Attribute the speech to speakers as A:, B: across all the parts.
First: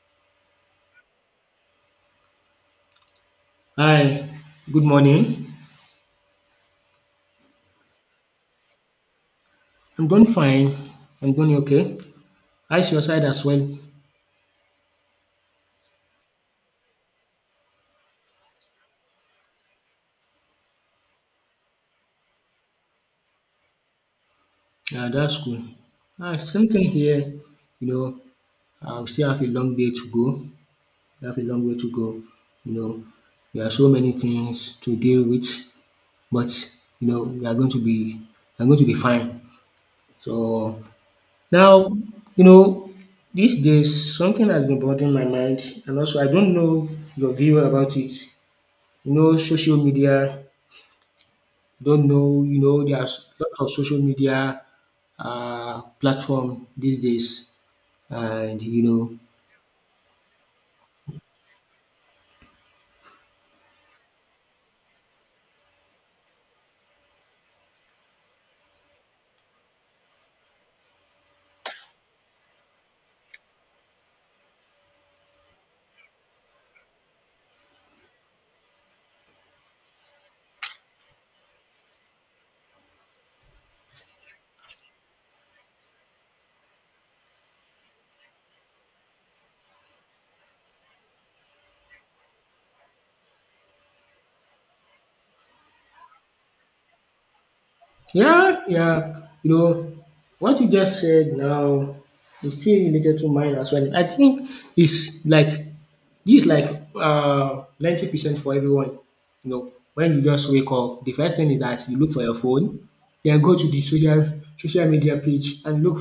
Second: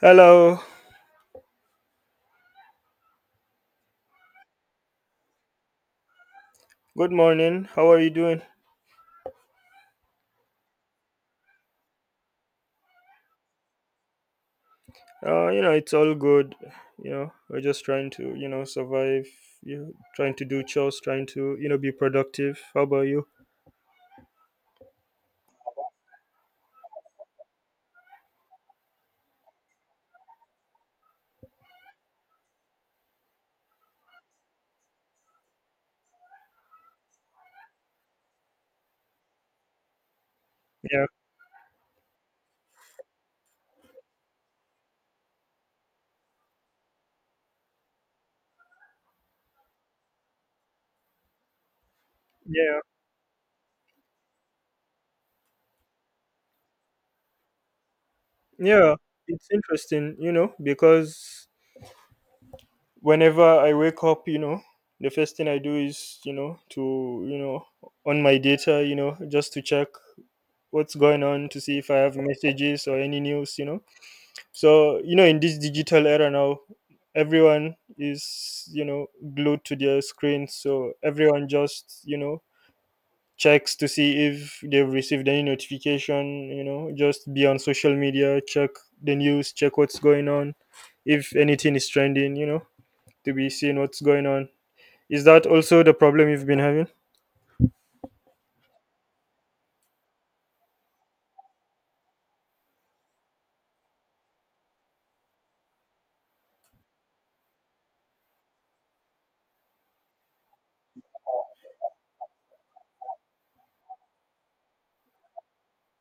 A: Hello.
B: Hi, good morning.
A: Good morning. How are you doing?
B: I'm doing fine. I'm doing okay. How's your side as well?
A: It's all good. We're just trying to survive. Trying to do chores, trying to be productive. How about you?
B: Yeah, that's cool. Ah, same thing here. You know, I will still have a long day to go. We have a long way to go. You know, there are so many things to deal with, but you know, we are going to be, we are going to be fine. So
A: Yeah,
B: now, you know, these days something has been bothering my mind, and also I don't know your view about it. You know, social media. Don't know, you know,
A: yeah,
B: there's lots of social media platform these days, and you
A: yeah.
B: know,
A: It's interesting because whenever I wake up the first thing I do is to on my data just to check what's going on, to see if I have messages or any news. So in this digital era now, everyone is glued to their screens. So everyone just checks to see if they've received any notification just be on social media, check the news, check what's going on, if anything is trending, to be seeing what's going on. Is that also the problem you've been having?
B: yeah, you know, what you just said now is still related to mine as well. I think it's like this, like 90% for everyone. You know, when you just wake up, the first thing is that you look for your phone, then go to the social media page and look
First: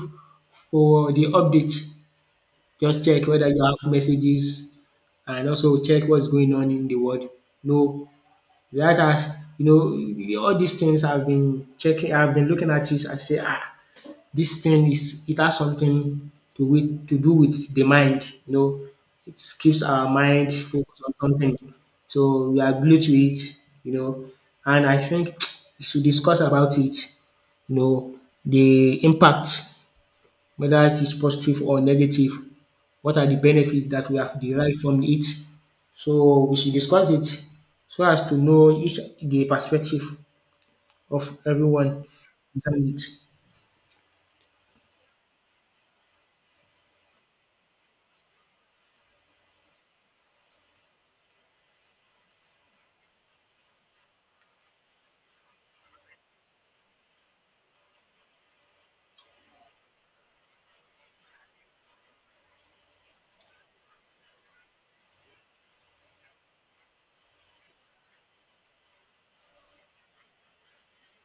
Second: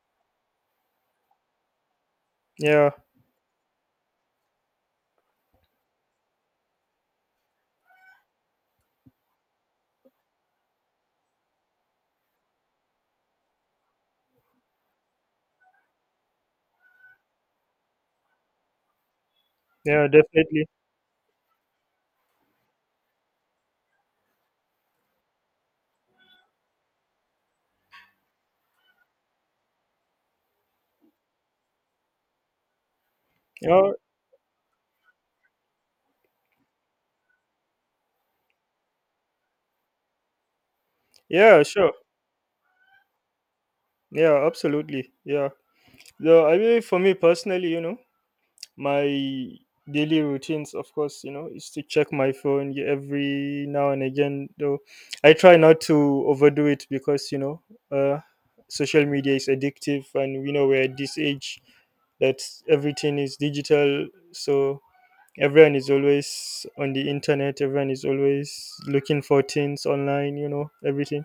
B: for the updates.
A: Yeah,
B: Just check whether you have messages and also check what's going on in the world. No, that has, you know, all these things I've been checking. I've been looking at this. I say, ah, this thing is, it has something to do with the mind. You know, it keeps
A: yeah,
B: our mind
A: definitely.
B: focused on something. So we are glued to it. You know, and I think we should discuss about it. You know, the impact, whether it is positive or negative, what are the benefits
A: Yeah,
B: that we have derived from it. So we should discuss it so as to know each the perspective of
A: yeah, sure.
B: everyone concerning it.
A: Yeah, absolutely. Yeah. So I mean, for me personally my daily routines, of course is to check my phone every now and again. Though I try not to overdo it because uh, social media is addictive, and we know we're at this age that everything is digital, so everyone is always on the internet, everyone is always looking for things online, everything.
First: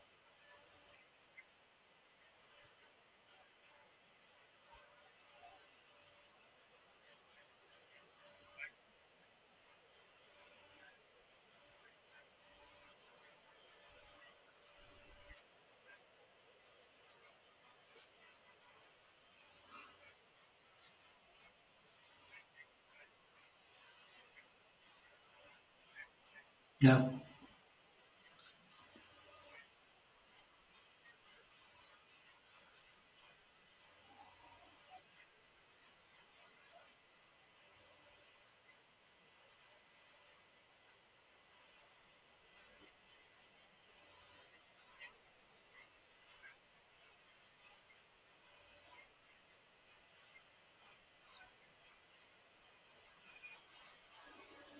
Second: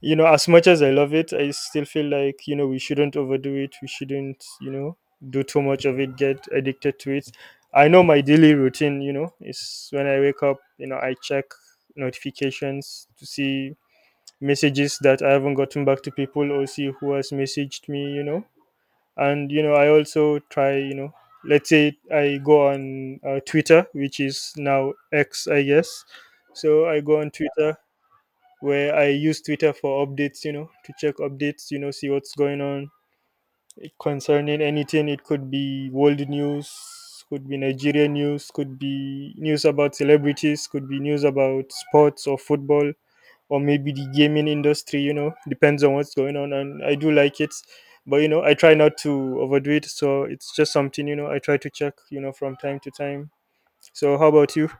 A: As much as I love it, I still feel like we shouldn't overdo it, we shouldn't do too much of it, get addicted to it. I know my daily routine is when I wake up, I check notifications to see messages that I haven't gotten back to people, or see who has messaged me. And I also try, let's say I go on Twitter, which is now X I guess. so i
B: Yeah.
A: go on twitter where I use Twitter for updates, to check updates, see what's going on concerning anything. It could be world news, could be Nigerian news, could be news about celebrities, could be news about sports or football, or maybe the gaming industry. You know, depends on what's going on. And I do like it, but you know, I try not to overdo it. So it's just something you know I try to check. You know, from time to time. So how about you?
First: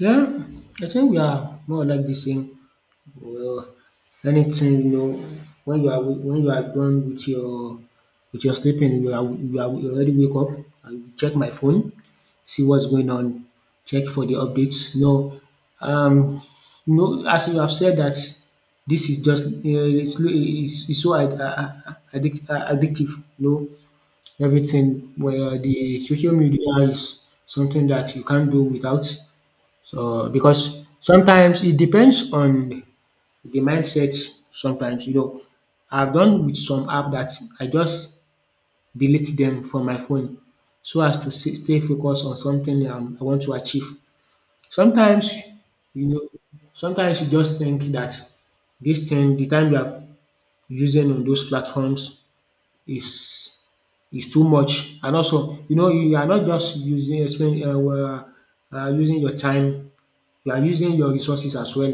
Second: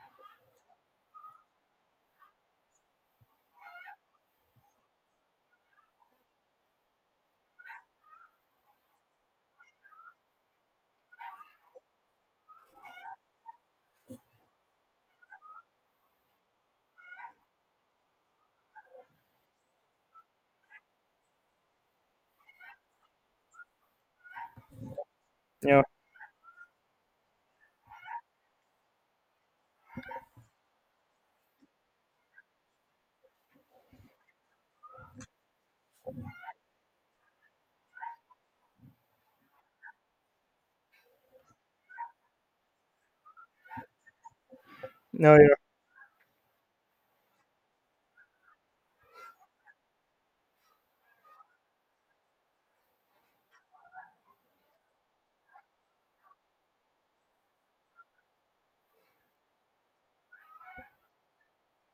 B: Yeah, I think we are more or like the same. Well, anything, you know, when you are done with your sleeping, you already wake up, I will check my phone, see what's going on, check for the updates. No, um, no, as you have said that this is just it's so addictive. No, everything where
A: Yeah.
B: the social media is something that you can't do without. So because sometimes it depends on the mindsets sometimes, you know, I've done with some app that I just delete them from my phone so as to stay focused on something I want to achieve. Sometimes,
A: No. Yeah.
B: you know, sometimes you just think that this thing, the time you are using on those platforms is is too much, and also, you know, you are not just using using your time, you are using your resources as well,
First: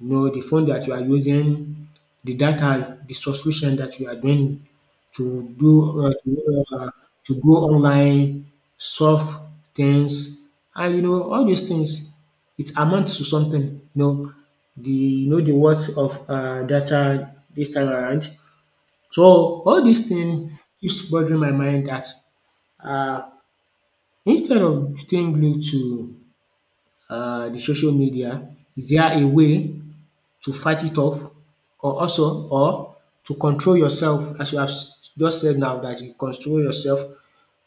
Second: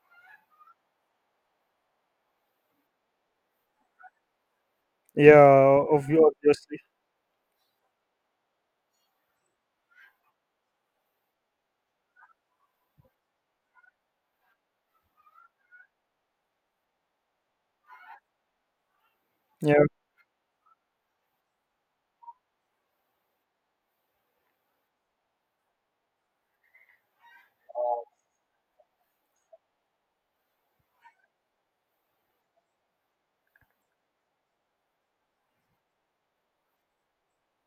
B: you know, the phone that you are using, the data, the subscription that you are doing to
A: Yeah.
B: do
A: Obviously.
B: to go online, solve things, and you know all these things. It amounts to something. You know, the, you know, the worth of data this time around. So all
A: Yeah.
B: these things keeps bothering my mind that uh, instead of staying glued to the social media, is there a way to fight it off or also or to control yourself as you have just said now that you control yourself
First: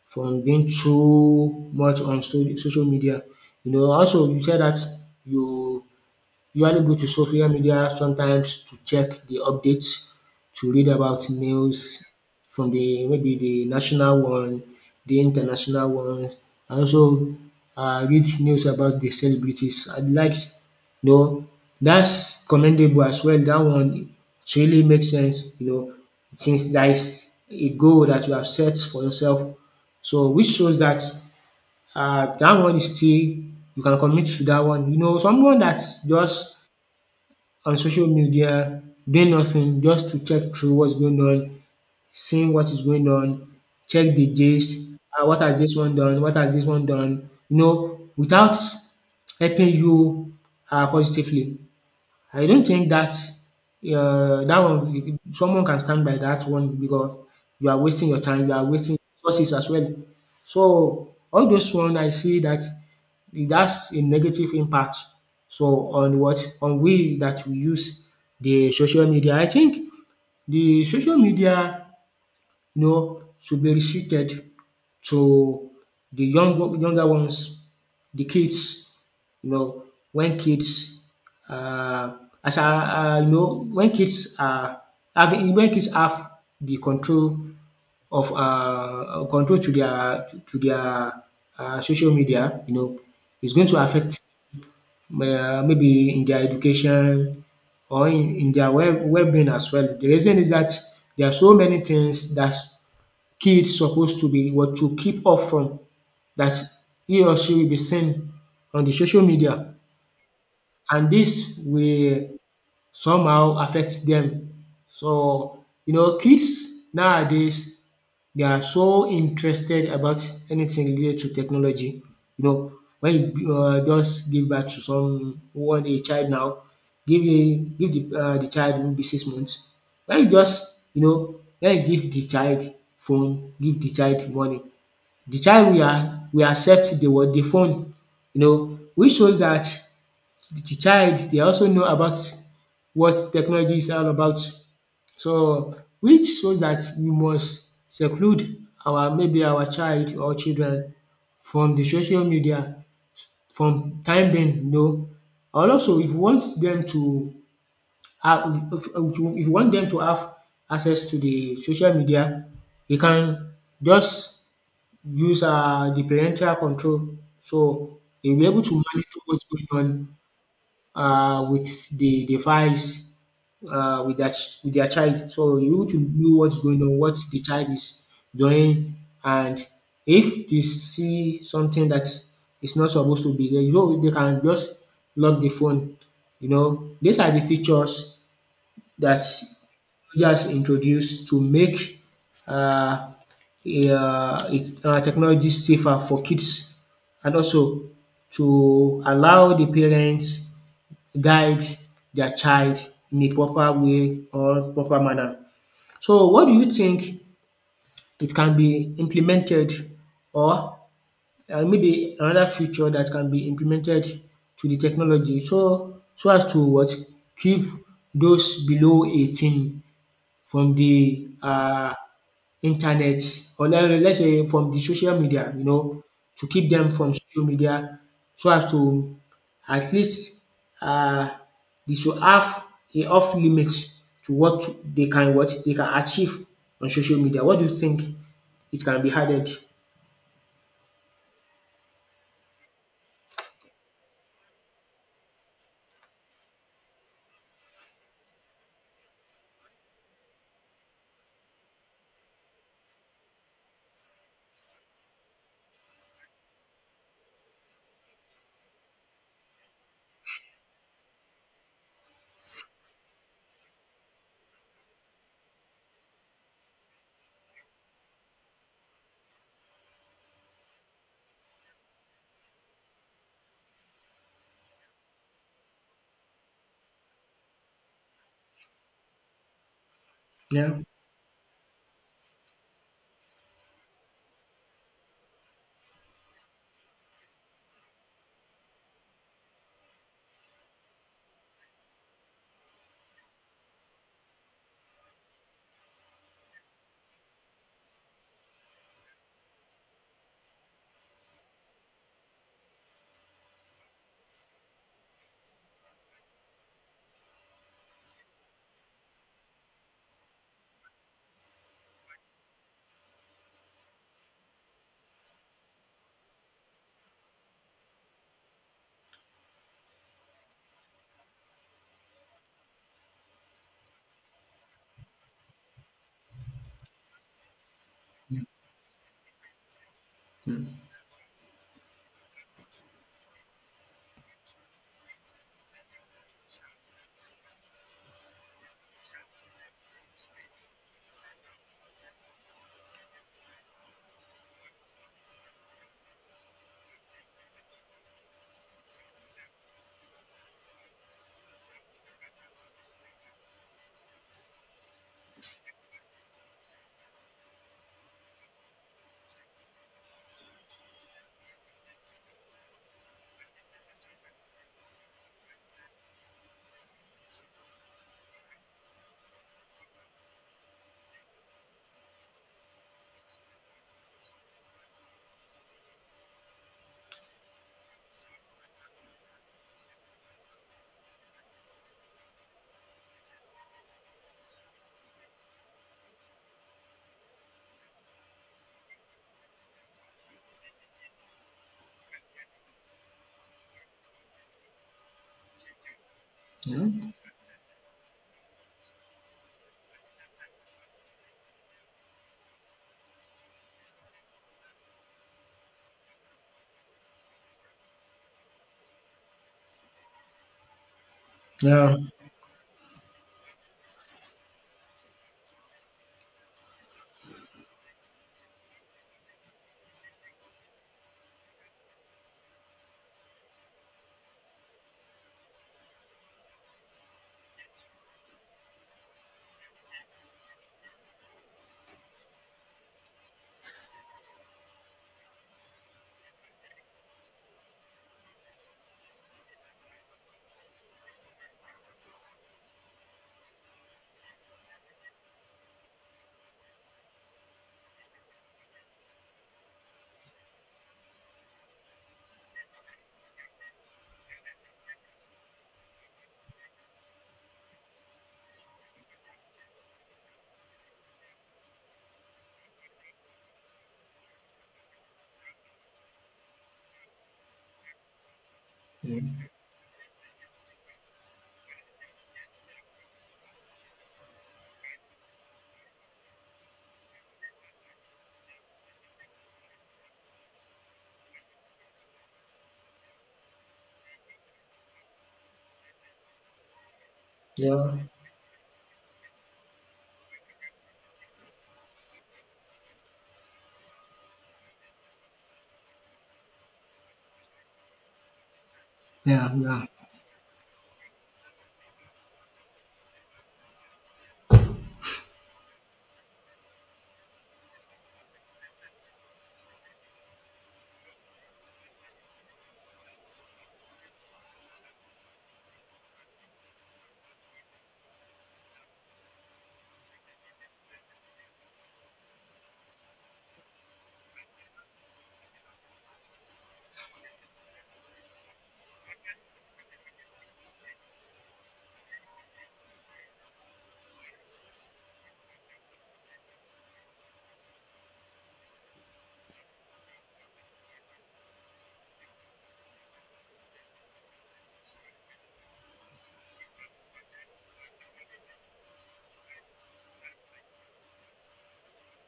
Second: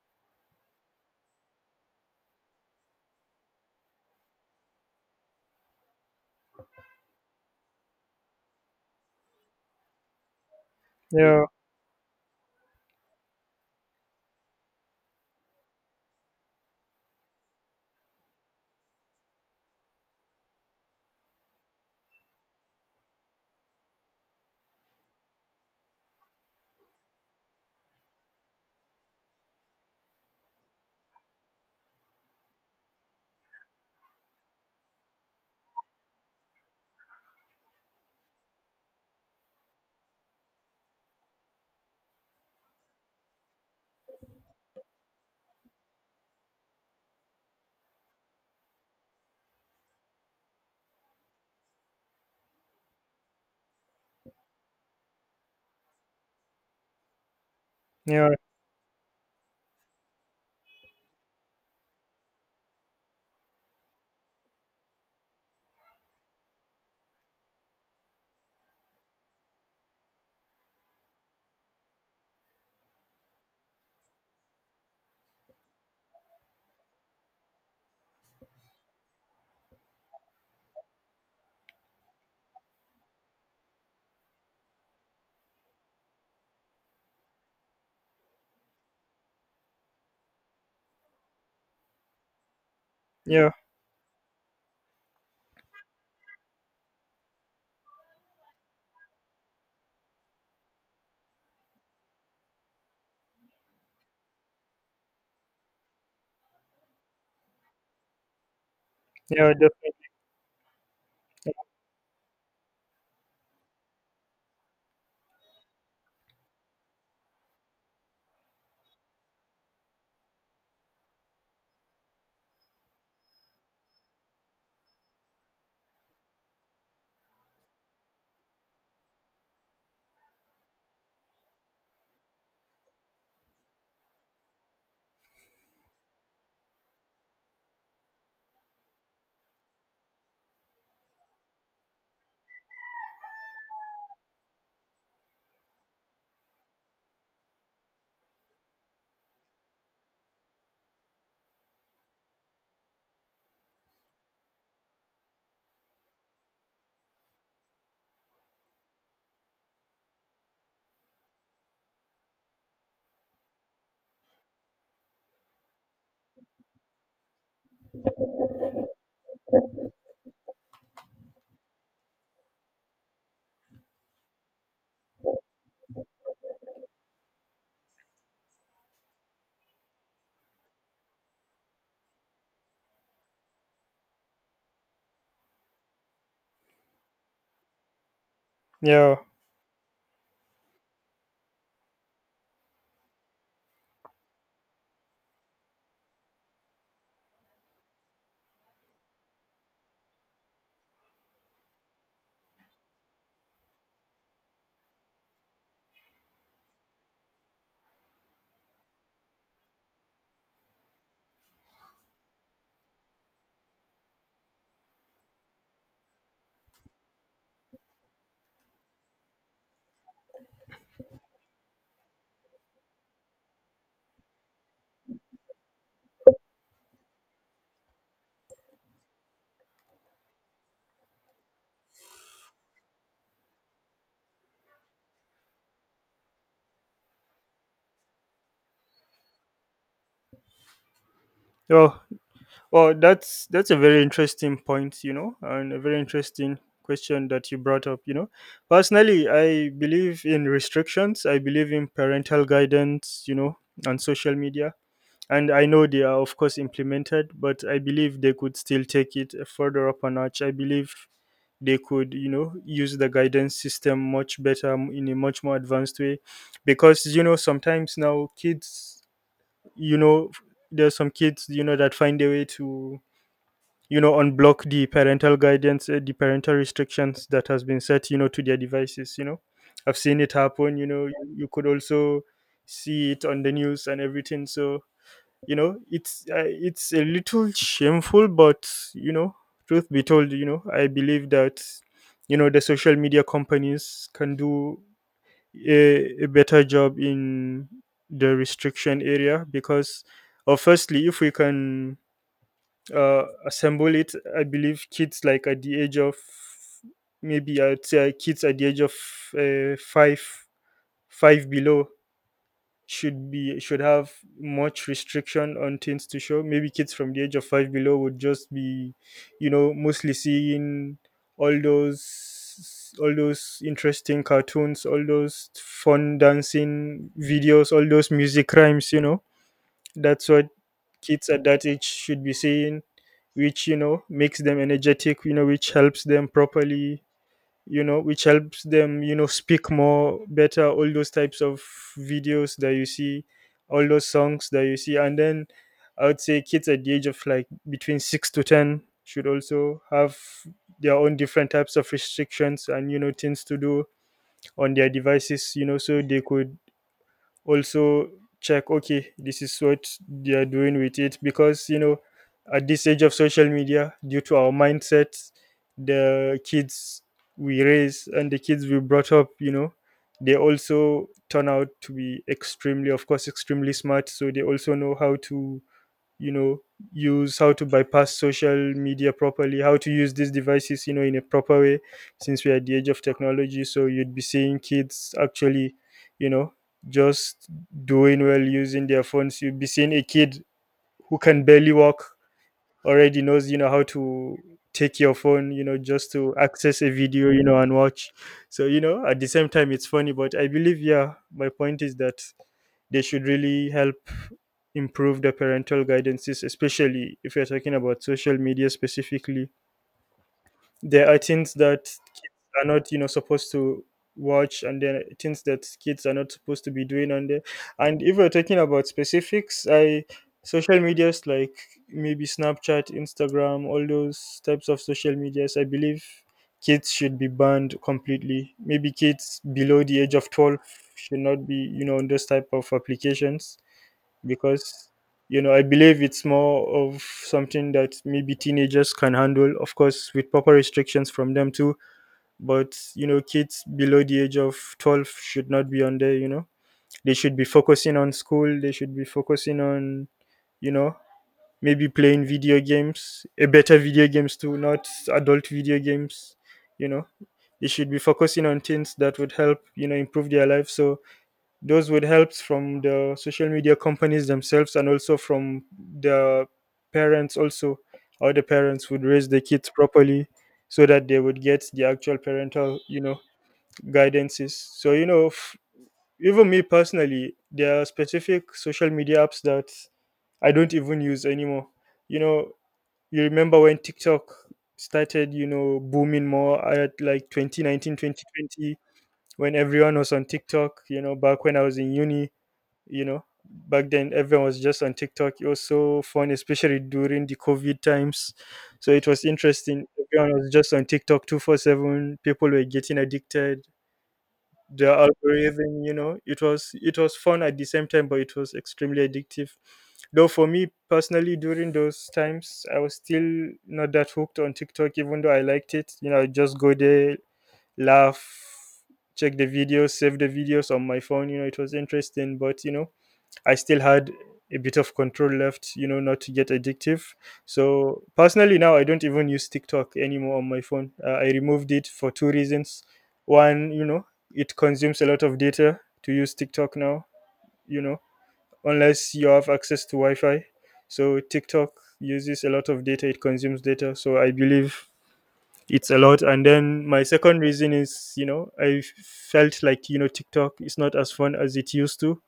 B: from being too much on social media. You know, also you said that you usually go to social media sometimes to check the updates, to read about
A: Yeah.
B: news from the maybe the national one, the international one, and also read news about the celebrities I likes. You know, that's commendable as well. That one, it really makes sense, you know, since that's a goal that you have set for yourself. So which shows that dat one is still, you can commit to that one. You know, someone dat just on social media, doing nothing, just to check through what's going on, seeing what is going on, check the gist, what has this one done, what has this one done, you know, without helping you positively. I don't think that that one you- someone can stand by that one because you are wasting your
A: Yeah.
B: time, you are wasting resources as well. So all those one I see that that's a negative impact. So on what on we that we use the social media. I think the social media, you know, should be restricted to the younger ones, the kids, you know, when kids uh, as I you know, when kids have the control of control to their to their social media, you know,
A: Yeah.
B: it's going to affect maybe in their education or in their well being as well. The reason is that there are so many things that kids supposed to be, what, to keep off from, that he or she will be seen on the social
A: Yeah.
B: media, and this will somehow affects them. So you know, kids nowadays, they are so interested about anything related to technology. You know, when you just give birth to someone, a child now, give the de child maybe 6 months. When you just, you know, when you give the child phone, give the child money, the child we are we accept the what? The phone. You know, which shows that the child they also know about what technology is all about. So which shows that we must seclude our maybe our child or children from the social media from time being, you know. And also if you want them to have, if you want them to have access to the social media, you can just use the parental control. So they'll be able to monitor what's going on with the device, uh, with that with their child. So you're able to know what's going on, what the child is doing, and if they see something that is not supposed to be there, you know, they can just lock the phone. You know, these are the features
A: Yeah.
B: that just introduced to make uh, technology safer for kids and also to allow the parents guide their child in a proper way or proper manner. So what do you think, it can be implemented or maybe another feature that can be implemented to the technology so as to what, keep those below 18 from the internet or le let's say from the social media, you know, to keep them from social media so as to at least um they should have a off limit to what they can, what they can achieve on social media. What do you think, it can be added?
A: Oh, well, that's a very interesting point, you know, and a very interesting question that you brought up, you know. Personally, I believe in restrictions. I believe in parental guidance, you know, on social media. And I know they are, of course, implemented, but I believe they could still take it further up a notch. I believe they could, you know, use the guidance system much better in a much more advanced way, because you know, sometimes now kids, you know, there's some kids, you know, that find a way to you know unblock the parental guidance, the parental restrictions that has been set, you know, to their devices, you know. I've seen it happen,
B: Yeah,
A: you know, you, could also see it on the news and everything. So you know it's a little shameful, but you know, truth be told, you know I believe that you know the social media companies can do a better job in the restriction area, because or firstly if we can assemble it. I believe kids like at the age of, maybe I'd say kids at the age of five, five below should be should have much restriction on things to show. Maybe kids from the age of five below would just be, you know, mostly seeing all those all those interesting cartoons, all those fun dancing videos, all those music rhymes. You know, that's what kids at that age should be seeing, which you know makes them energetic, you know, which helps them properly, you know, which helps them you know speak more better, all those types of videos that you see, all those songs that you see. And then I would say kids at the age of like between 6 to 10 should also have their own different types of restrictions and you know things to do on their devices, you know, so they could also check, okay, this is what they are doing with it, because you know at this age of social media, due to our mindset, the kids we raise and the kids we brought up, you know, they also turn out to be extremely, of course, extremely smart, so they also know how to you know use, how to bypass social media properly, how to use these devices, you know, in a proper way, since we are at the age of technology. So you'd be seeing kids actually, you know, just doing well using their phones, you'd be seeing a kid who can barely walk already knows, you know, how to take your phone, you know, just to access a video, you know, and watch. So you know at the same time it's funny, but I believe, yeah, my point is that they should really help improve the parental guidances, especially if you're talking about social media specifically. There are things that
B: yeah,
A: kids are not, you know, supposed to watch, and there are things that kids are not supposed to be doing on there. And if we are talking about specifics, I social medias like maybe Snapchat, Instagram, all those types of social medias, I believe kids should be banned completely. Maybe kids below the age of 12 should not be, you know, on those type of applications, because you know I believe it's more of something that maybe teenagers can handle, of course, with proper restrictions from them too. But you know, kids below the age of 12 should not be on there. You know, they should be focusing on school. They should be focusing on, you know, maybe playing video games, a better video games too, not adult video games. You know, they should be focusing on things that would help you know improve their life. So those would help from the social media companies themselves, and also from the parents also, how the parents would
B: yeah,
A: raise the kids properly, so that they would get the actual parental, you know, guidances. So you know even me personally, there are specific social media apps that I don't even use anymore. You know, you remember when TikTok started, you know, booming more at like 2019,
B: yeah,
A: 2020, when everyone was on TikTok, you know, back when I was in uni. You know, back then everyone was just on TikTok, it was so fun, especially during the COVID times. So it was
B: yeah,
A: interesting, everyone was just on TikTok 24/7, people were getting addicted, the algorithm, you know, it was fun at the same time, but it was extremely addictive. Though for me personally, during those times, I was still not that hooked on TikTok, even though I liked it, you know, I just go there, laugh, check the videos, save the videos on my phone, you know, it was interesting, but you know, I still had a bit of control left, you know, not to get addictive. So personally, now I don't even use TikTok anymore on my phone. I removed it for two reasons. One, you know, it consumes a lot of data to use TikTok now, you know, unless you have access to Wi Fi. So TikTok uses a lot of data, it consumes data. So I believe it's a lot. And then my second reason is, you know, I felt like, you know, TikTok is not as fun as it used to.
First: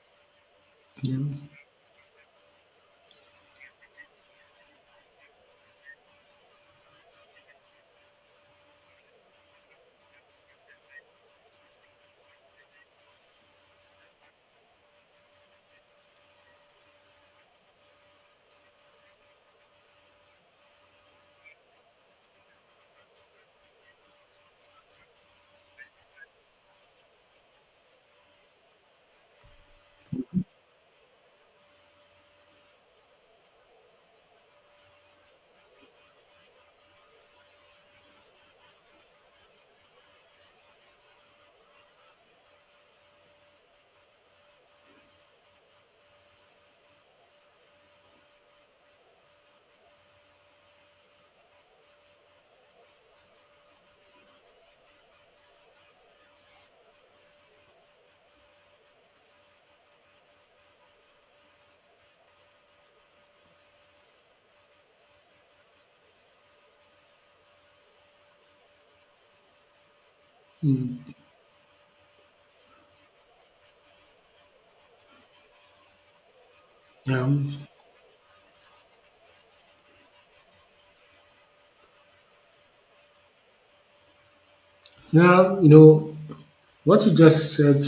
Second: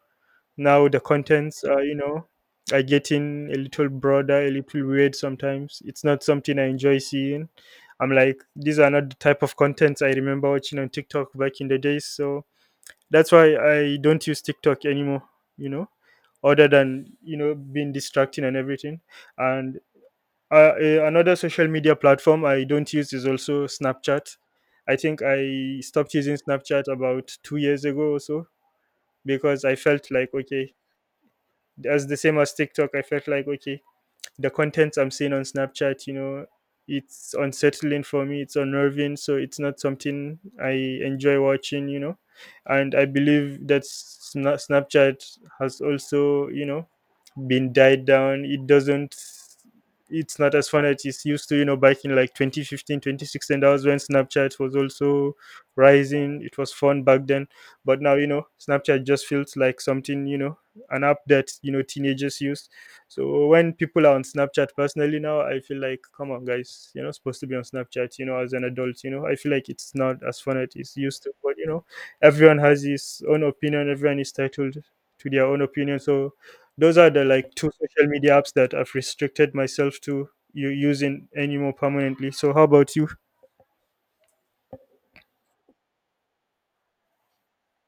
A: Now the
B: yeah,
A: contents are, you know, are getting a little broader, a little weird, sometimes it's not something I enjoy seeing. I'm like, these are not the type of contents I remember watching on TikTok back in the days. So that's why I don't use TikTok anymore, you know, other than, you know, being distracting and everything. And another social media platform I don't use is also Snapchat. I think I stopped using Snapchat about 2 years ago or so, because I felt like, okay, as the same as TikTok, I felt like, okay, the contents I'm seeing on Snapchat, you know, it's unsettling for me, it's unnerving, so it's not something I enjoy watching, you know. And I believe that Snapchat has also, you know, been died down. It doesn't it's not as fun as it's used to, you know, back in like 2015, 2016. That was when Snapchat was also rising. It was fun back then. But now, you know, Snapchat just feels like something, you know, an app that, you know, teenagers use. So when people are on Snapchat personally now, I feel like, come on, guys, you're not supposed to be on Snapchat, as an adult, I feel like it's not as fun as it's
B: mm,
A: used to, but everyone has his own opinion, everyone is titled to their own opinion. So those are the
B: yeah.
A: like two social media apps that I've restricted myself to you using anymore permanently. So how about you?
B: Yeah, you know, what you just said,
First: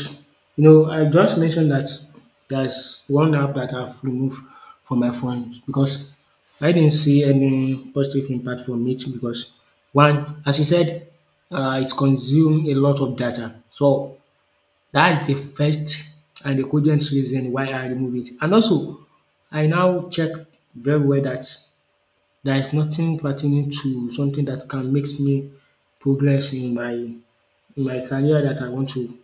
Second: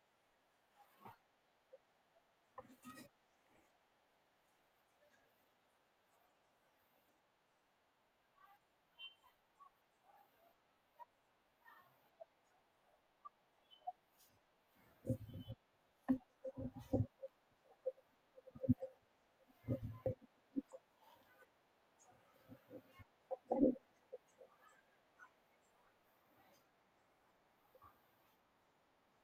B: you know, I just mentioned that there's one app that I've removed from my phone because I didn't see any positive impact from it because one, as you said, it consumes a lot of data. So that's the first and the cogent reason why I remove it. And also, I now check very well that there is nothing pertaining to something that can makes me progress in my career that I want to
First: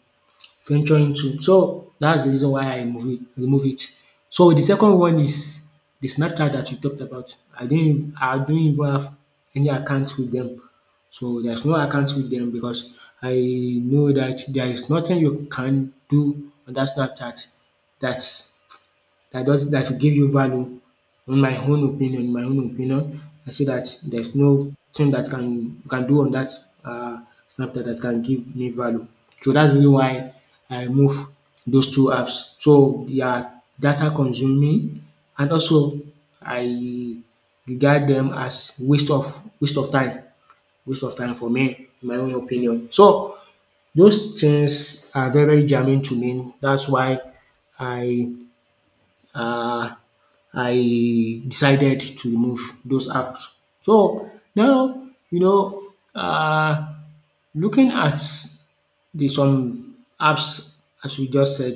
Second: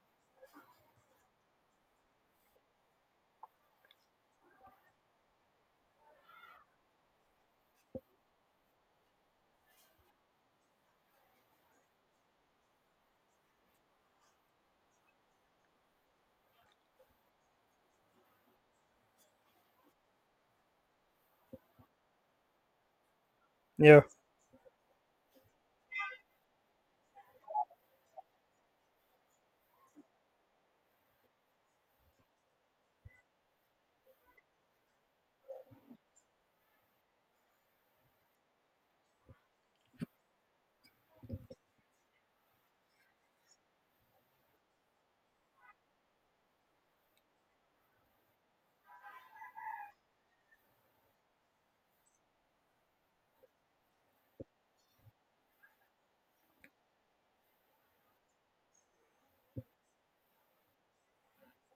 B: venturing to. So that's the reason why I remove it. So the second one is the Snapchat that you talked about. I don't even have any accounts with them. So there's no accounts with them because I know that there is nothing you can do on that Snapchat that's that does that will give you value. On my own opinion, I see that
A: Yeah,
B: there's no thing that can do on that uh, Snapchat that can give me value. So that's really why I remove those two apps. So they are data consuming and also I regard them as waste of time, waste of time for me, in my own opinion. So those things are very, very germane to me. That's why I uh, I decided to remove those apps. So now, you know, uh, looking at the some apps as we just said,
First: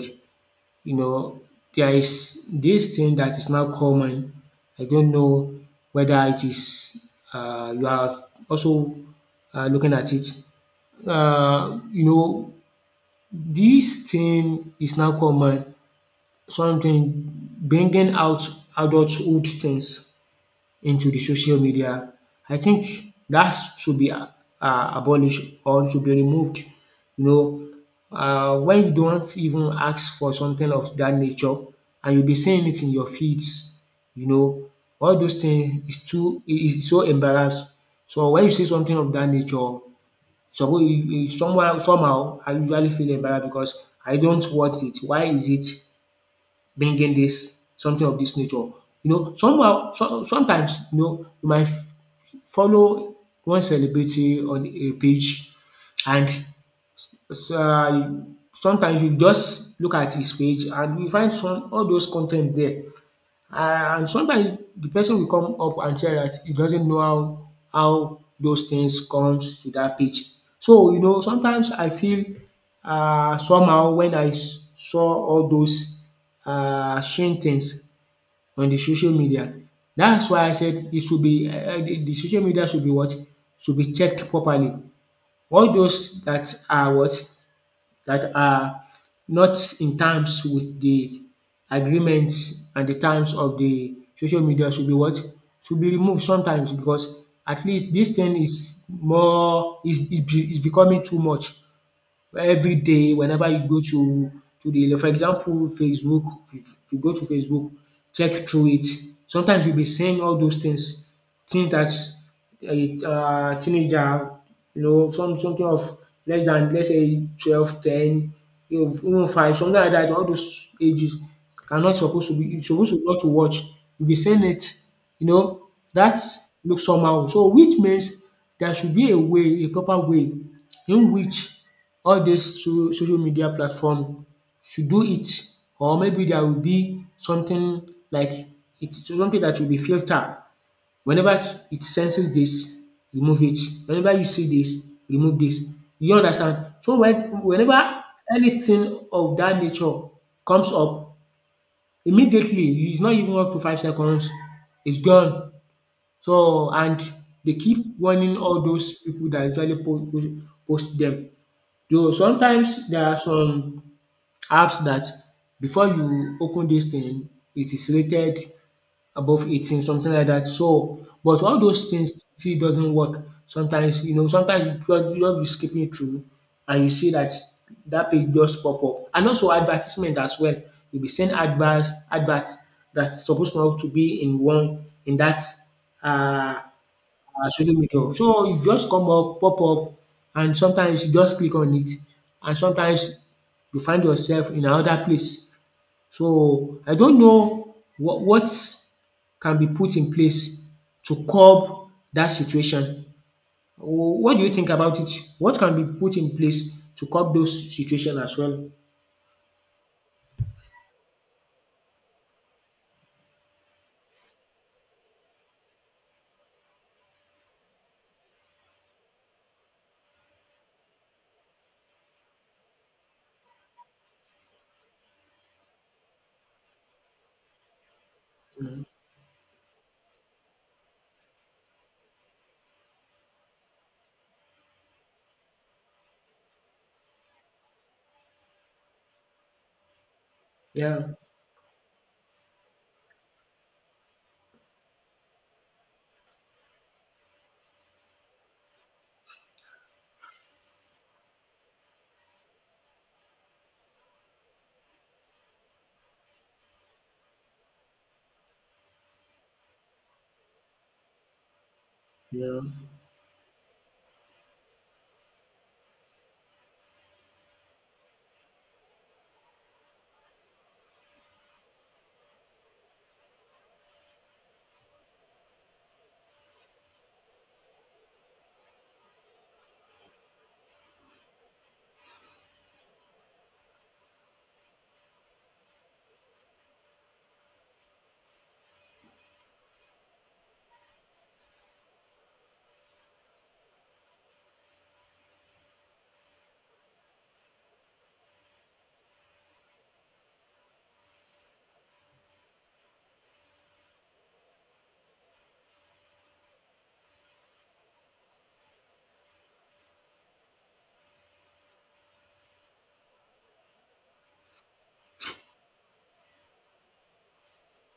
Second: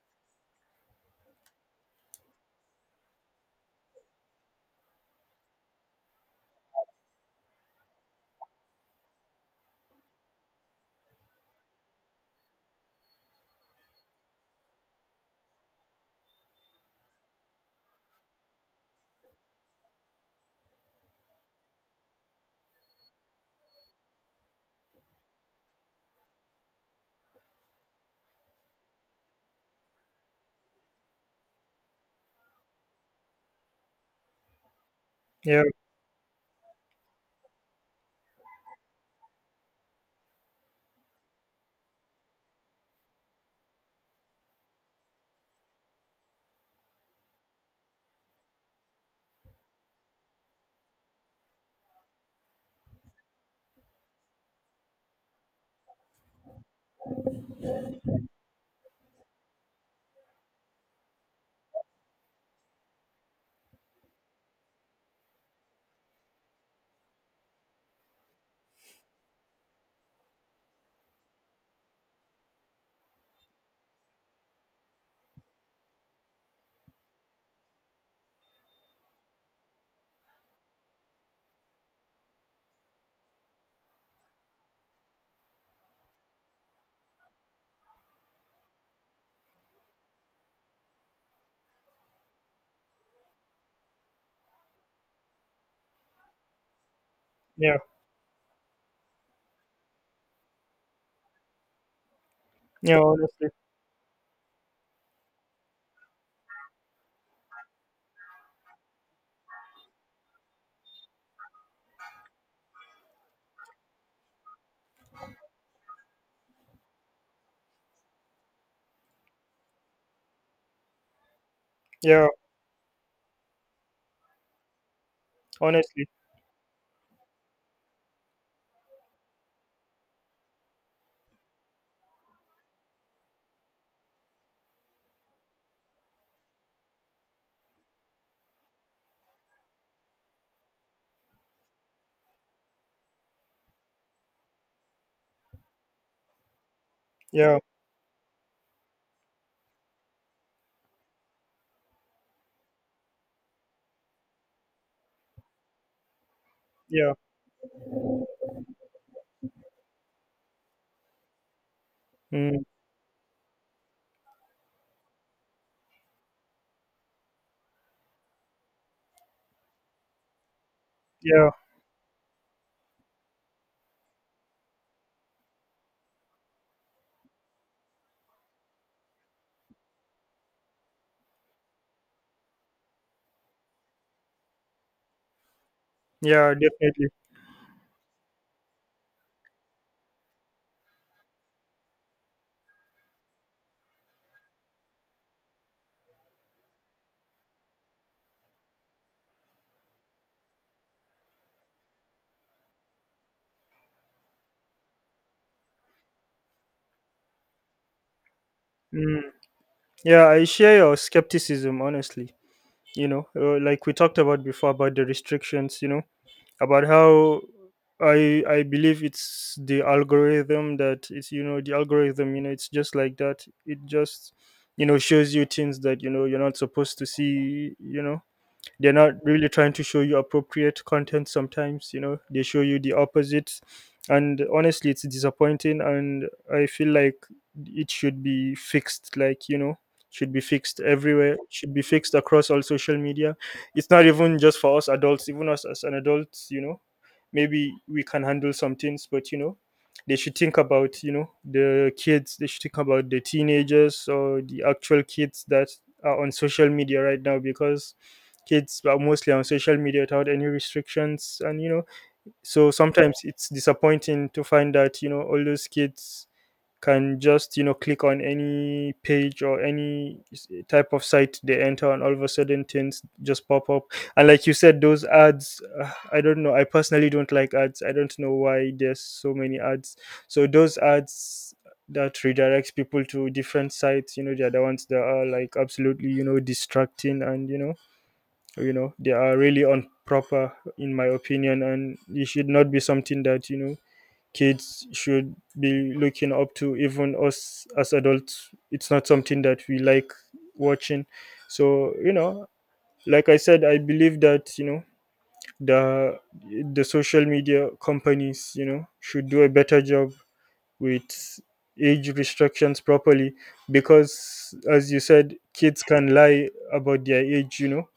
B: you know, there is this thing that is now common. I don't know whether it is you are also looking at it. You know, this thing is now common, something bringing out adulthood things into the social media. I think that should be abolished or should be removed. You know, when you don't even ask for something of that nature and you'll be seeing it in your feeds, you know, all those
A: yeah,
B: things is too, it is so embarrassed. So when you see something of that nature, suppose you, you somehow I usually feel embarrassed because I don't want it. Why is it bringing this something of this nature. You know, somehow sometimes you know you might follow one celebrity on a page and sometimes you just look at his page and you find some all those content there. Ah, and sometimes the person will come up and say that he doesn't know how those things comes to that pitch. So you know sometimes I feel somehow when I saw all those shame things on the social media. That's why I said it should be the social media should be what? Should be checked properly. All those that are what? That are not in terms with the agreements and the terms of the social media should be what? Should be removed sometimes because at
A: yeah,
B: least this thing is more is be is becoming too much. Where every
A: yeah,
B: day whenever
A: honestly.
B: you go to the, like, for example, facebook, if you go to facebook, check through it, sometimes you'll be seeing all those things, things that a teenager, you know, some something of less than, let's say, 12, 10, you know, even 5, something like that, all those ages are not
A: Yeah,
B: supposed to be, you're supposed to not to watch, you'll be seeing it, you know,
A: honestly.
B: that looks somehow so, which means there should be a way, a proper way, in which all dis so social media platform should do it, or maybe there will be something like it, something that will be filter. Whenever it senses this, remove it. Whenever you see this, remove this. You understand? So when
A: Yeah,
B: whenever anything of that nature comes up, immediately, it's not even up to 5 seconds, it's gone. So and
A: yeah.
B: they keep warning all those pipu dat usually post them. Though
A: Mm,
B: sometimes there are some apps that before you open this thing, it is rated above 18, something like that. So, but
A: yeah,
B: all those things still doesn't work. Sometimes, you know, sometimes you just be skipping through and you see that that page just pop up. And also advertisement as well. You'll be seeing adverts that's supposed not to be in one in that
A: yeah,
B: uh
A: definitely.
B: ah, social media. So you just come up, pop up, and sometimes you just click on it, and sometimes you find yourself in another place. So I don't know what can be put in place to curb that situation. What do you think about it? What can be put in place to curb those situation as well?
A: Mm. Yeah, I share your skepticism, honestly. Like we talked about before about the restrictions, about how I believe it's the algorithm that it's the algorithm, it's just like that. It just shows you things that you're not supposed to see, they're not really trying to show you appropriate content. Sometimes they show you the opposite, and honestly it's disappointing. And I feel like it should be fixed. Like, should be fixed
B: Yeah,
A: everywhere, should be fixed across all social media. It's not even just for us adults. Even us as an adult, maybe we can handle some things, but they should think about, the kids. They should think about the teenagers or the actual kids that are on social media right now, because kids are mostly on social media without any restrictions, and
B: yeah,
A: so sometimes it's disappointing to find that all those kids can just click on any page or any type of site they enter, and all of a sudden things just pop up. And like you said, those ads, I don't know, I personally don't like ads. I don't know why there's so many ads. So those ads that redirects people to different sites, they're the ones that are like absolutely, distracting, and you know they are really improper in my opinion, and it should not be something that kids should be looking up to. Even us as adults, it's not something that we like watching. So like I said, I believe that the the social media companies should do a better job with age restrictions properly, because as you said, kids can lie about their age,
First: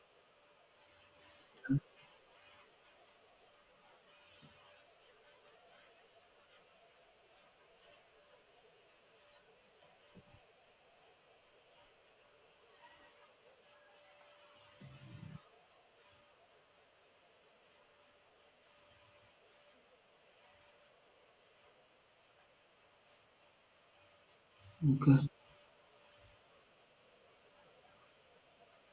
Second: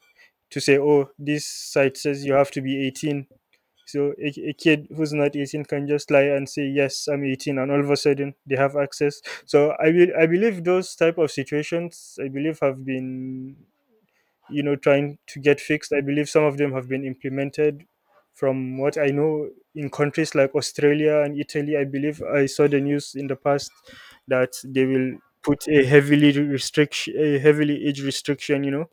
A: to say, oh, this site says you have to be 18. So a kid who's not 18 can just lie and say, yes, I'm 18, and all of a sudden they have access. So I be, I believe those type of situations, I believe, have been trying to get fixed. I believe some of them have been implemented. From what I know, in countries like Australia and Italy, I believe I saw the news in the past that they will
B: okay.
A: put a heavily restriction, a heavily age restriction,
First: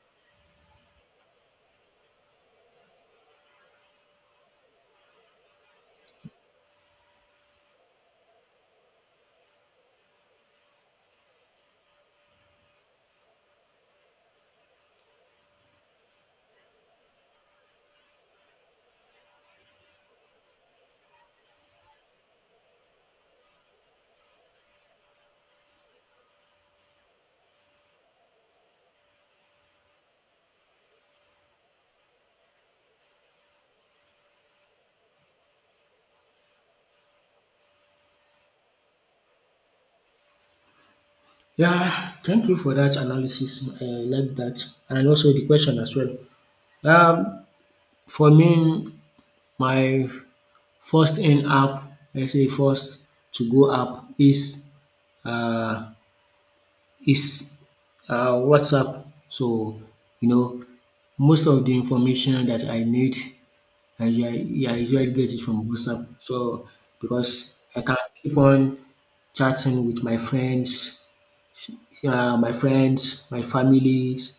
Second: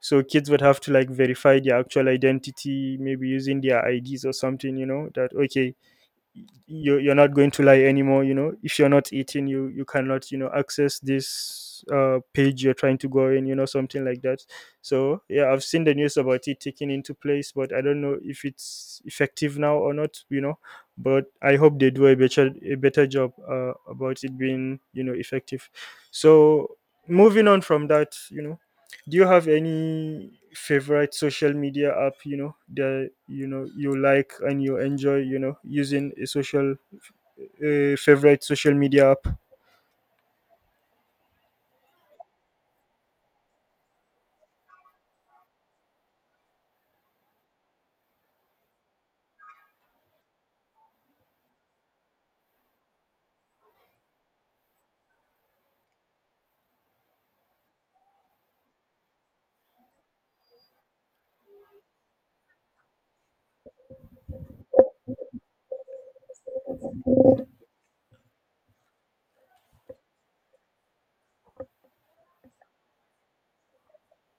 A: so kids would have to like verify their actual identity, maybe using their ids or something, that okay, you you're not going to lie anymore, if you're not eating, you cannot access this page you're trying to go in, something like that. So yeah, I've seen the news about it taking into place, but I don't know if it's effective now or not, but I hope they do a better job, about it being effective. So moving on from that, do you have any favorite social media app, that you like and you enjoy, using a social favorite social media app?
B: Yeah, thank you for that analysis. I like that, and also the question as well. Um, for me, my first earn app, let's say first to go app um is WhatsApp. So you know most of the information that I need I usually, yeah, I usually get it from WhatsApp. So because I can keep on chatting with my friends, my friends, my families,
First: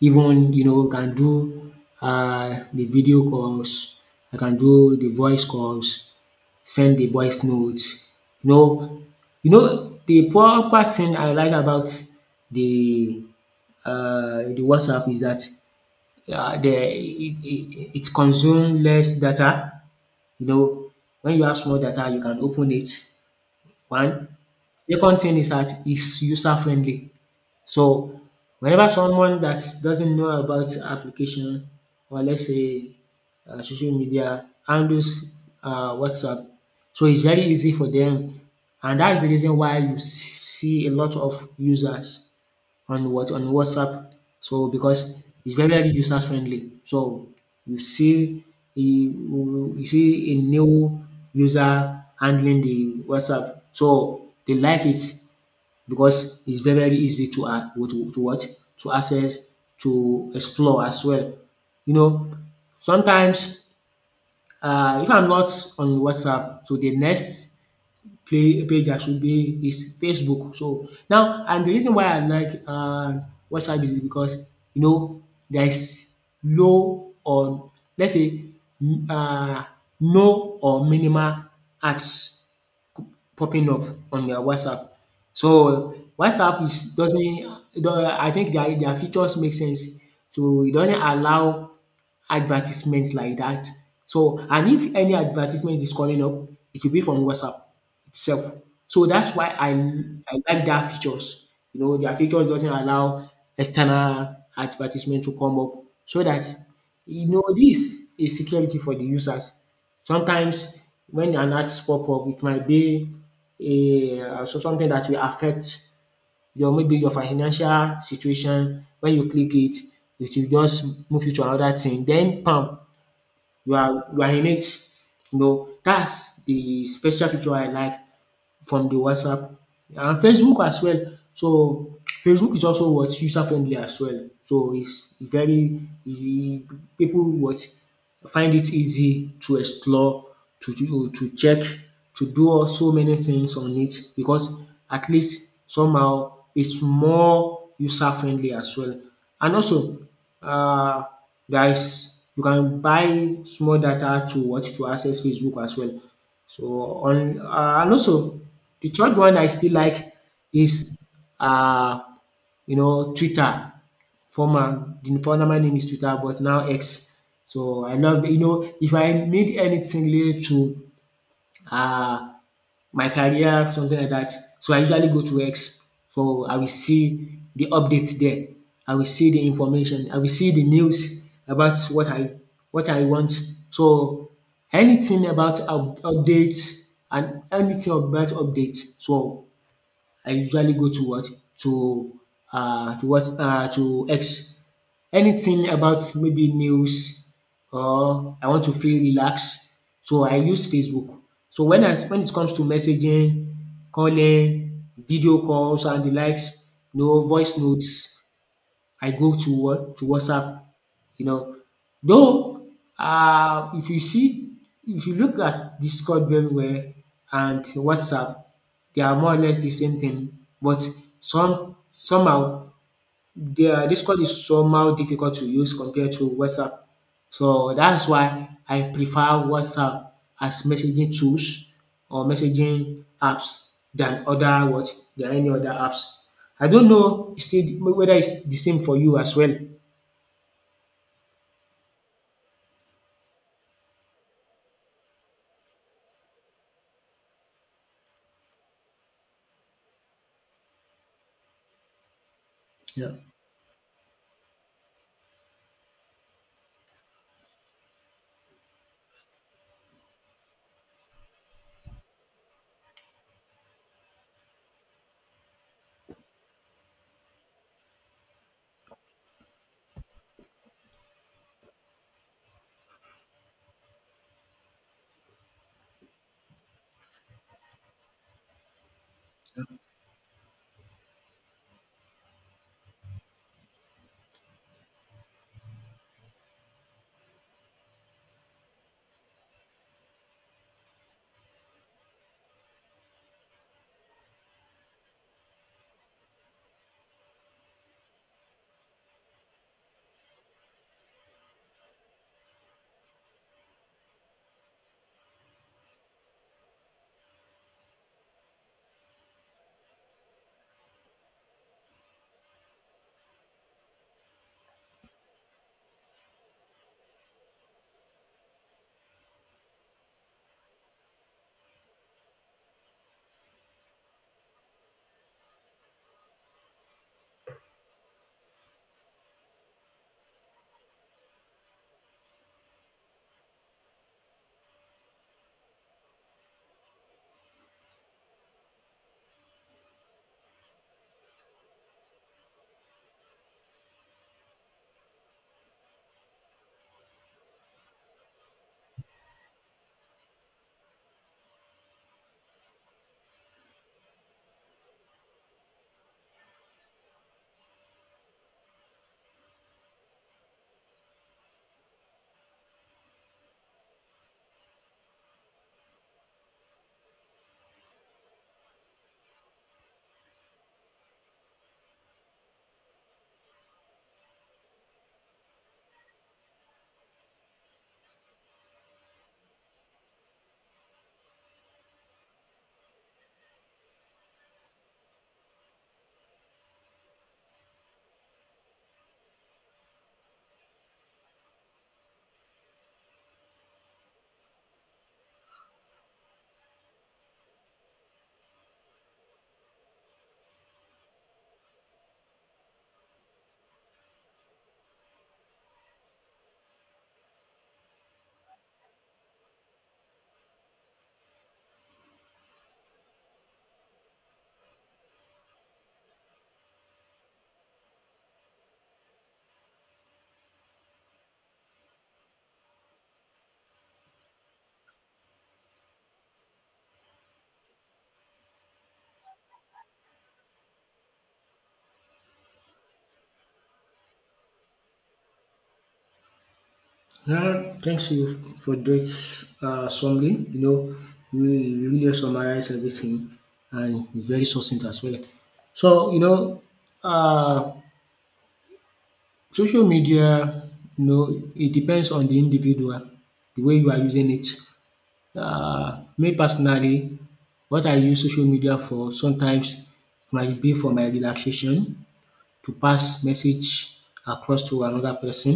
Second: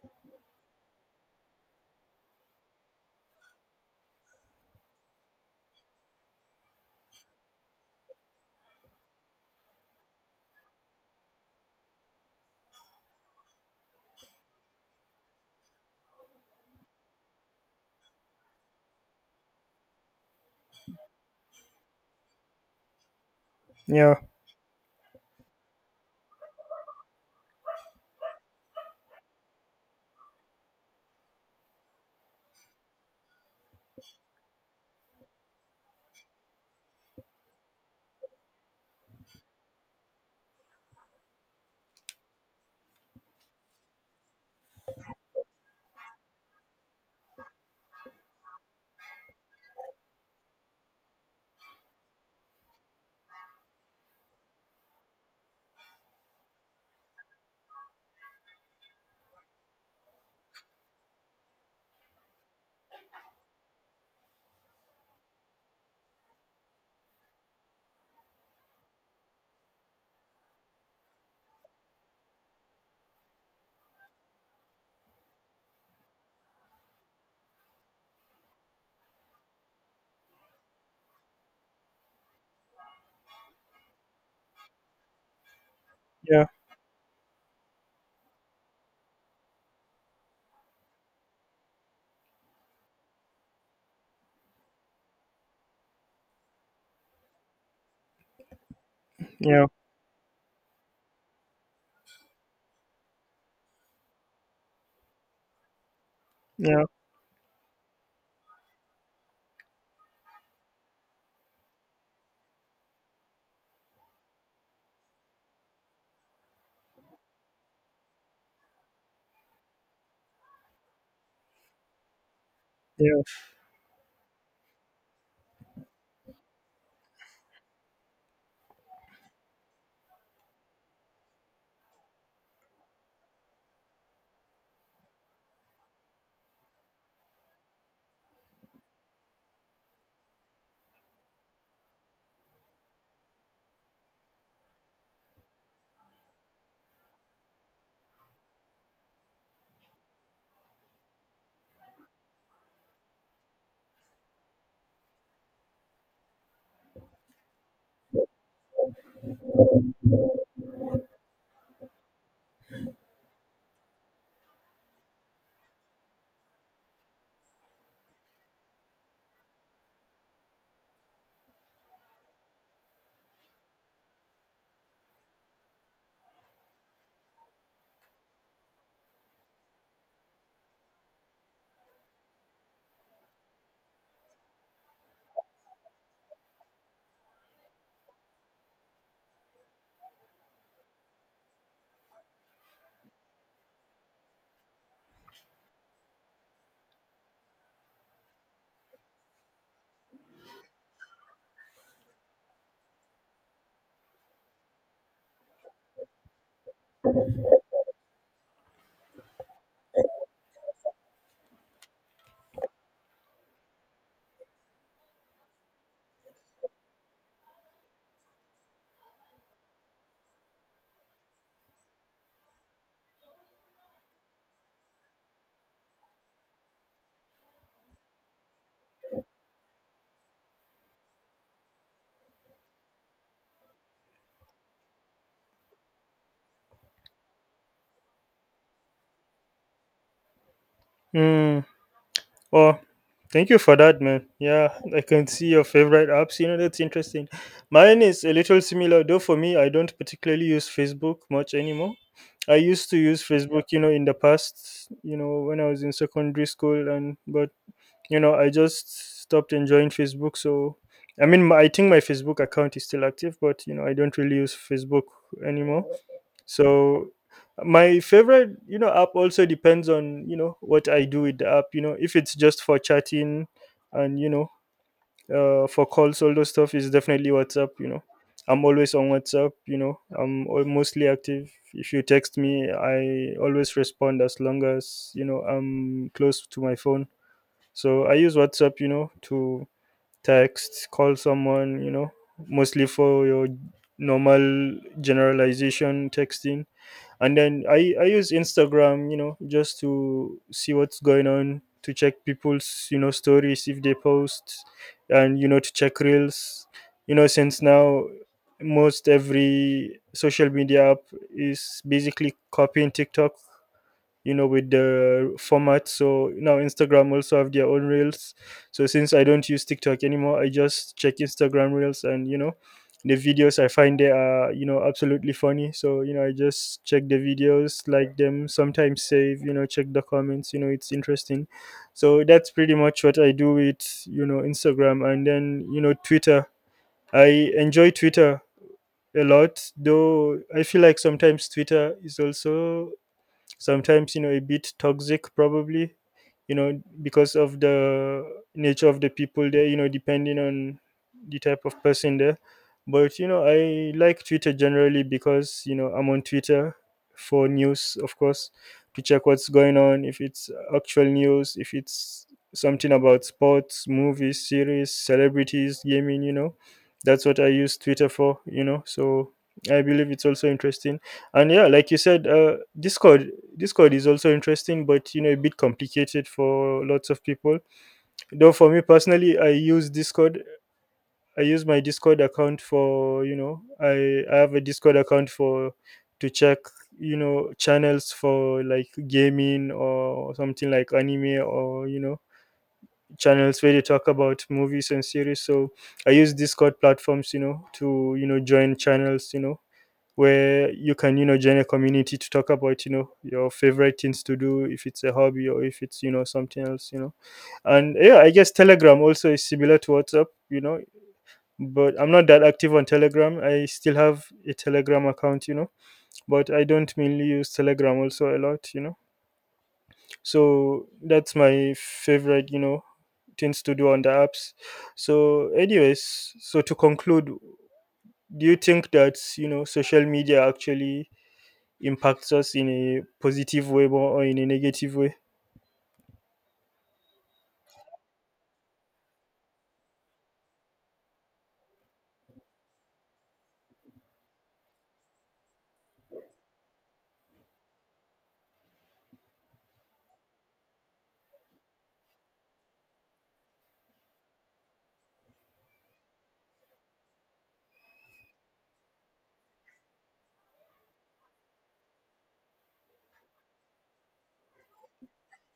B: even you know can do de video calls, I can do the voice calls, send the voice notes. You know, you know the proper thing I like about the the WhatsApp is that the it consumes less data. You know when you have small data you can open it
A: Yeah,
B: one. Second thing is that it's user friendly. So whenever someone that doesn't know about application, or let's say social media handles WhatsApp, so it's very easy for them, and that's the reason why you see a lot of users on what on WhatsApp. So because it's very very user friendly, so you see, you see a new user handling the WhatsApp, so they like it because it's very very easy to to what to access, to explore as well. You know, sometimes if I'm not on WhatsApp, to the next play page I should be is Facebook. So now, and the reason why I like WhatsApp is because, you know, there is low on, let's say, um no or minimal ads popping up on their WhatsApp. So
A: yeah,
B: WhatsApp is doesn't, it don't, I think their features make sense. So it doesn't allow advertisements like that. So and if any advertisement is calling up, it will be from WhatsApp itself. So that's why
A: yeah,
B: I like their features. You know, their features doesn't allow external advertisement to come up, so that
A: yeah,
B: you know this is security for the users. Sometimes when an ads pop up, it might be a so something that will affect your, maybe your financial situation. When you click it, it will just move you to another thing. Then, bam,
A: yeah.
B: you are in it. You know, that's the special feature I like from the WhatsApp and Facebook as well. So Facebook is also what, user friendly as well. So it's very easy pipu what find it easy to explore, to do, to check, to do all so many things on it because at least somehow it's more user friendly as well. And also uh, there is you can buy small data to what to access Facebook as well. So on and also the third one I still like is uh you know Twitter. Former the former name is Twitter, but now X. So I love, you know, if I need anything related to uh my career, something like that. So I usually go to X. So I will see the updates there. I will see the information. I will see the news about what I, what I want. So anything about updates and anything about updates. So I usually go to what? To to what? To X. Anything about maybe news, or I want to feel relaxed, so I use Facebook. So when I, when it comes to messaging, calling, video calls and the likes, no voice notes. I go to what, to WhatsApp, you know. Though if you see, if you look at Discord very well and WhatsApp, they are more or less the same thing, but somehow there, Discord is somehow difficult to use compared to WhatsApp. So that's why I prefer WhatsApp as messaging tools or messaging apps than other what, than any other apps. I don't know still whether it's the same for you as well.
A: Mm. Oh, thank you for that, man. Yeah, I can see your favorite apps. You know, that's interesting. Mine is a little similar, though. For me, I don't particularly use Facebook much anymore. I used to
B: Yeah.
A: use Facebook, in the past, when I was in secondary school, and but I just stopped enjoying Facebook. So I mean my, I think my Facebook account is still active, but I don't really use Facebook anymore. So my favorite app also depends on what I do with the app. You know, if it's just for chatting and for calls, all those stuff is definitely WhatsApp. I'm always on WhatsApp. Mostly active. If you text me I always respond, as long as I'm close to my phone. So I use WhatsApp, to text, call someone, mostly for your normal generalization texting. And then I use Instagram, just to see what's going on, to check people's, stories if they post, and, to check reels. You know, since now most every social media app is basically copying TikTok with the format. So now Instagram also have their own reels. So since I don't use TikTok anymore, I just check Instagram reels, and the videos I find they are absolutely funny. So I just check the videos, like them, sometimes save, check the comments. You know, it's interesting. So that's pretty much what I do with Instagram. And then Twitter, I enjoy Twitter a lot, though I feel like sometimes Twitter is also sometimes a bit toxic probably, because of the nature of the people there, depending on the type of person there. But I like Twitter generally because I'm on Twitter for news, of course, to check what's going on, if it's actual news, if it's something about sports, movies, series, celebrities, gaming, that's what I use Twitter for, so I believe it's also interesting. And yeah, like you said, Discord, Discord is also interesting, but a bit complicated for lots of people. Though for me personally, I use Discord. I use my Discord account for, I have a Discord account for to check channels for like gaming or something, like anime, or channels where they talk about movies and series. So I use Discord platforms, to join channels, where you can join a community to talk about your favorite things to do, if it's a hobby or if it's something else. And yeah, I guess Telegram also is similar to WhatsApp, but I'm not that active on Telegram. I still have a Telegram account, but I don't mainly use Telegram also a lot, so that's my favorite things to do on the apps. So anyways, so to conclude, do you think that social media actually impacts us in a positive way or in a negative way?
B: Well, thanks you for this summary. You know, you really summarize everything and it's very succinct as well. So, you know, uh, social media, you know, it depends on the individual, the way you are using it. Um, me personally, what I use social media for sometimes might be for my relaxation, to pass message across to another person,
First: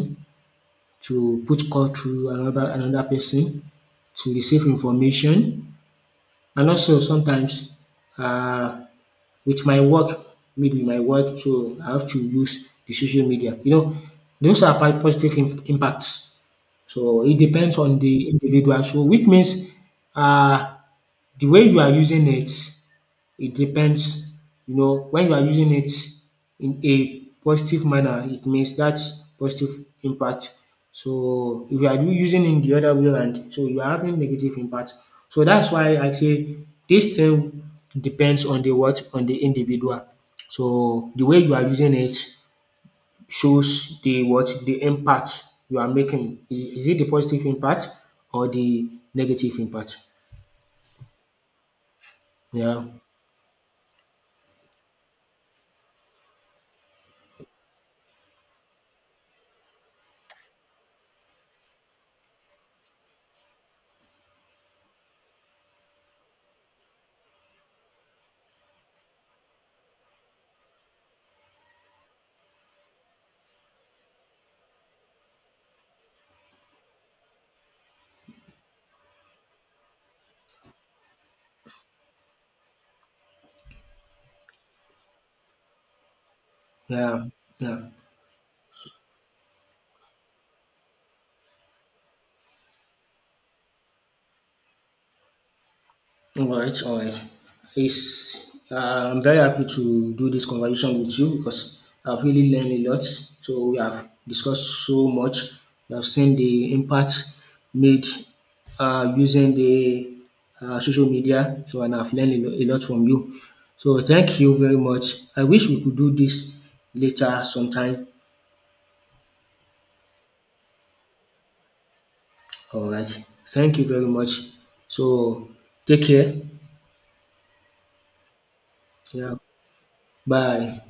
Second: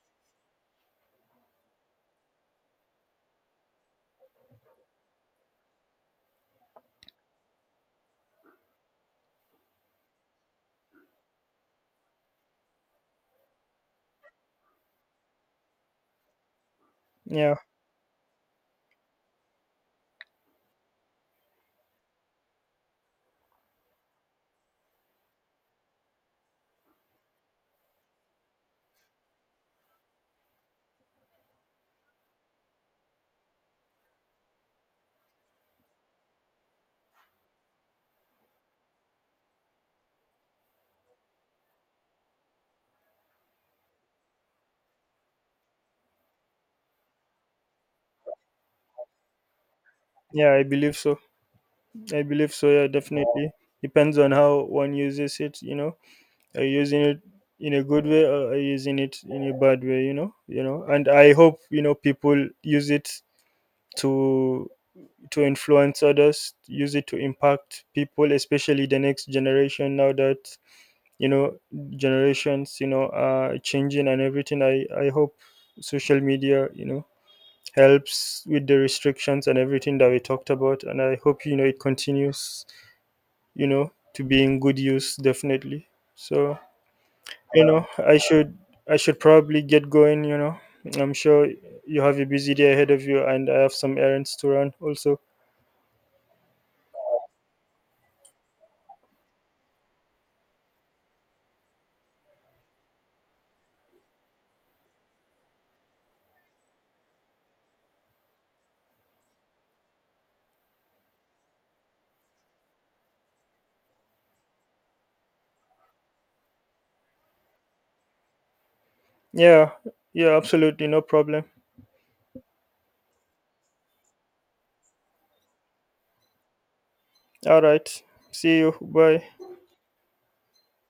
B: to put call through another person, to receive information, and also sometimes um with my work, maybe my work, so I have to use the social media. You know, those are positive impacts. So it
A: Yeah,
B: depends on the individual. So which means uh, the way you are using it, it depends. You know, when you are using it in a positive manner, it means that's positive impact. So if you are using in the other way around, so you are having negative impact. So that's why I say this thing depends on the what, on the individual. So the way you are using it shows the what, the impact you are making. Is it the positive impact or the negative impact?
A: yeah, I believe so. I believe so.
B: Yeah,
A: Yeah, definitely depends on how one uses it. You know, are you using it in a good way, or are you using it in a bad way? And I hope people use it to to influence others, use it to impact people, especially the next generation. Now that you know generations, are changing and everything. I hope social media, helps with the restrictions and everything that we talked about. And I hope, it continues, to be in good use, definitely. So,
B: yeah,
A: you
B: yeah.
A: know, I should, I should probably get going, I'm sure you have a busy day ahead of you, and I have some errands to run also.
B: All right, all right. It's, I'm very happy to do this conversation with you because I've really learned a lot. So we have discussed so much. We have seen the impact made using the social media. So and I've learned a a lot from you. So thank you very much. I wish we could do this later sometime.
A: Yeah, yeah, absolutely. No problem.
B: All right. Thank you very much. So take care.
A: All right. See you. Bye.
B: Yeah. Bye.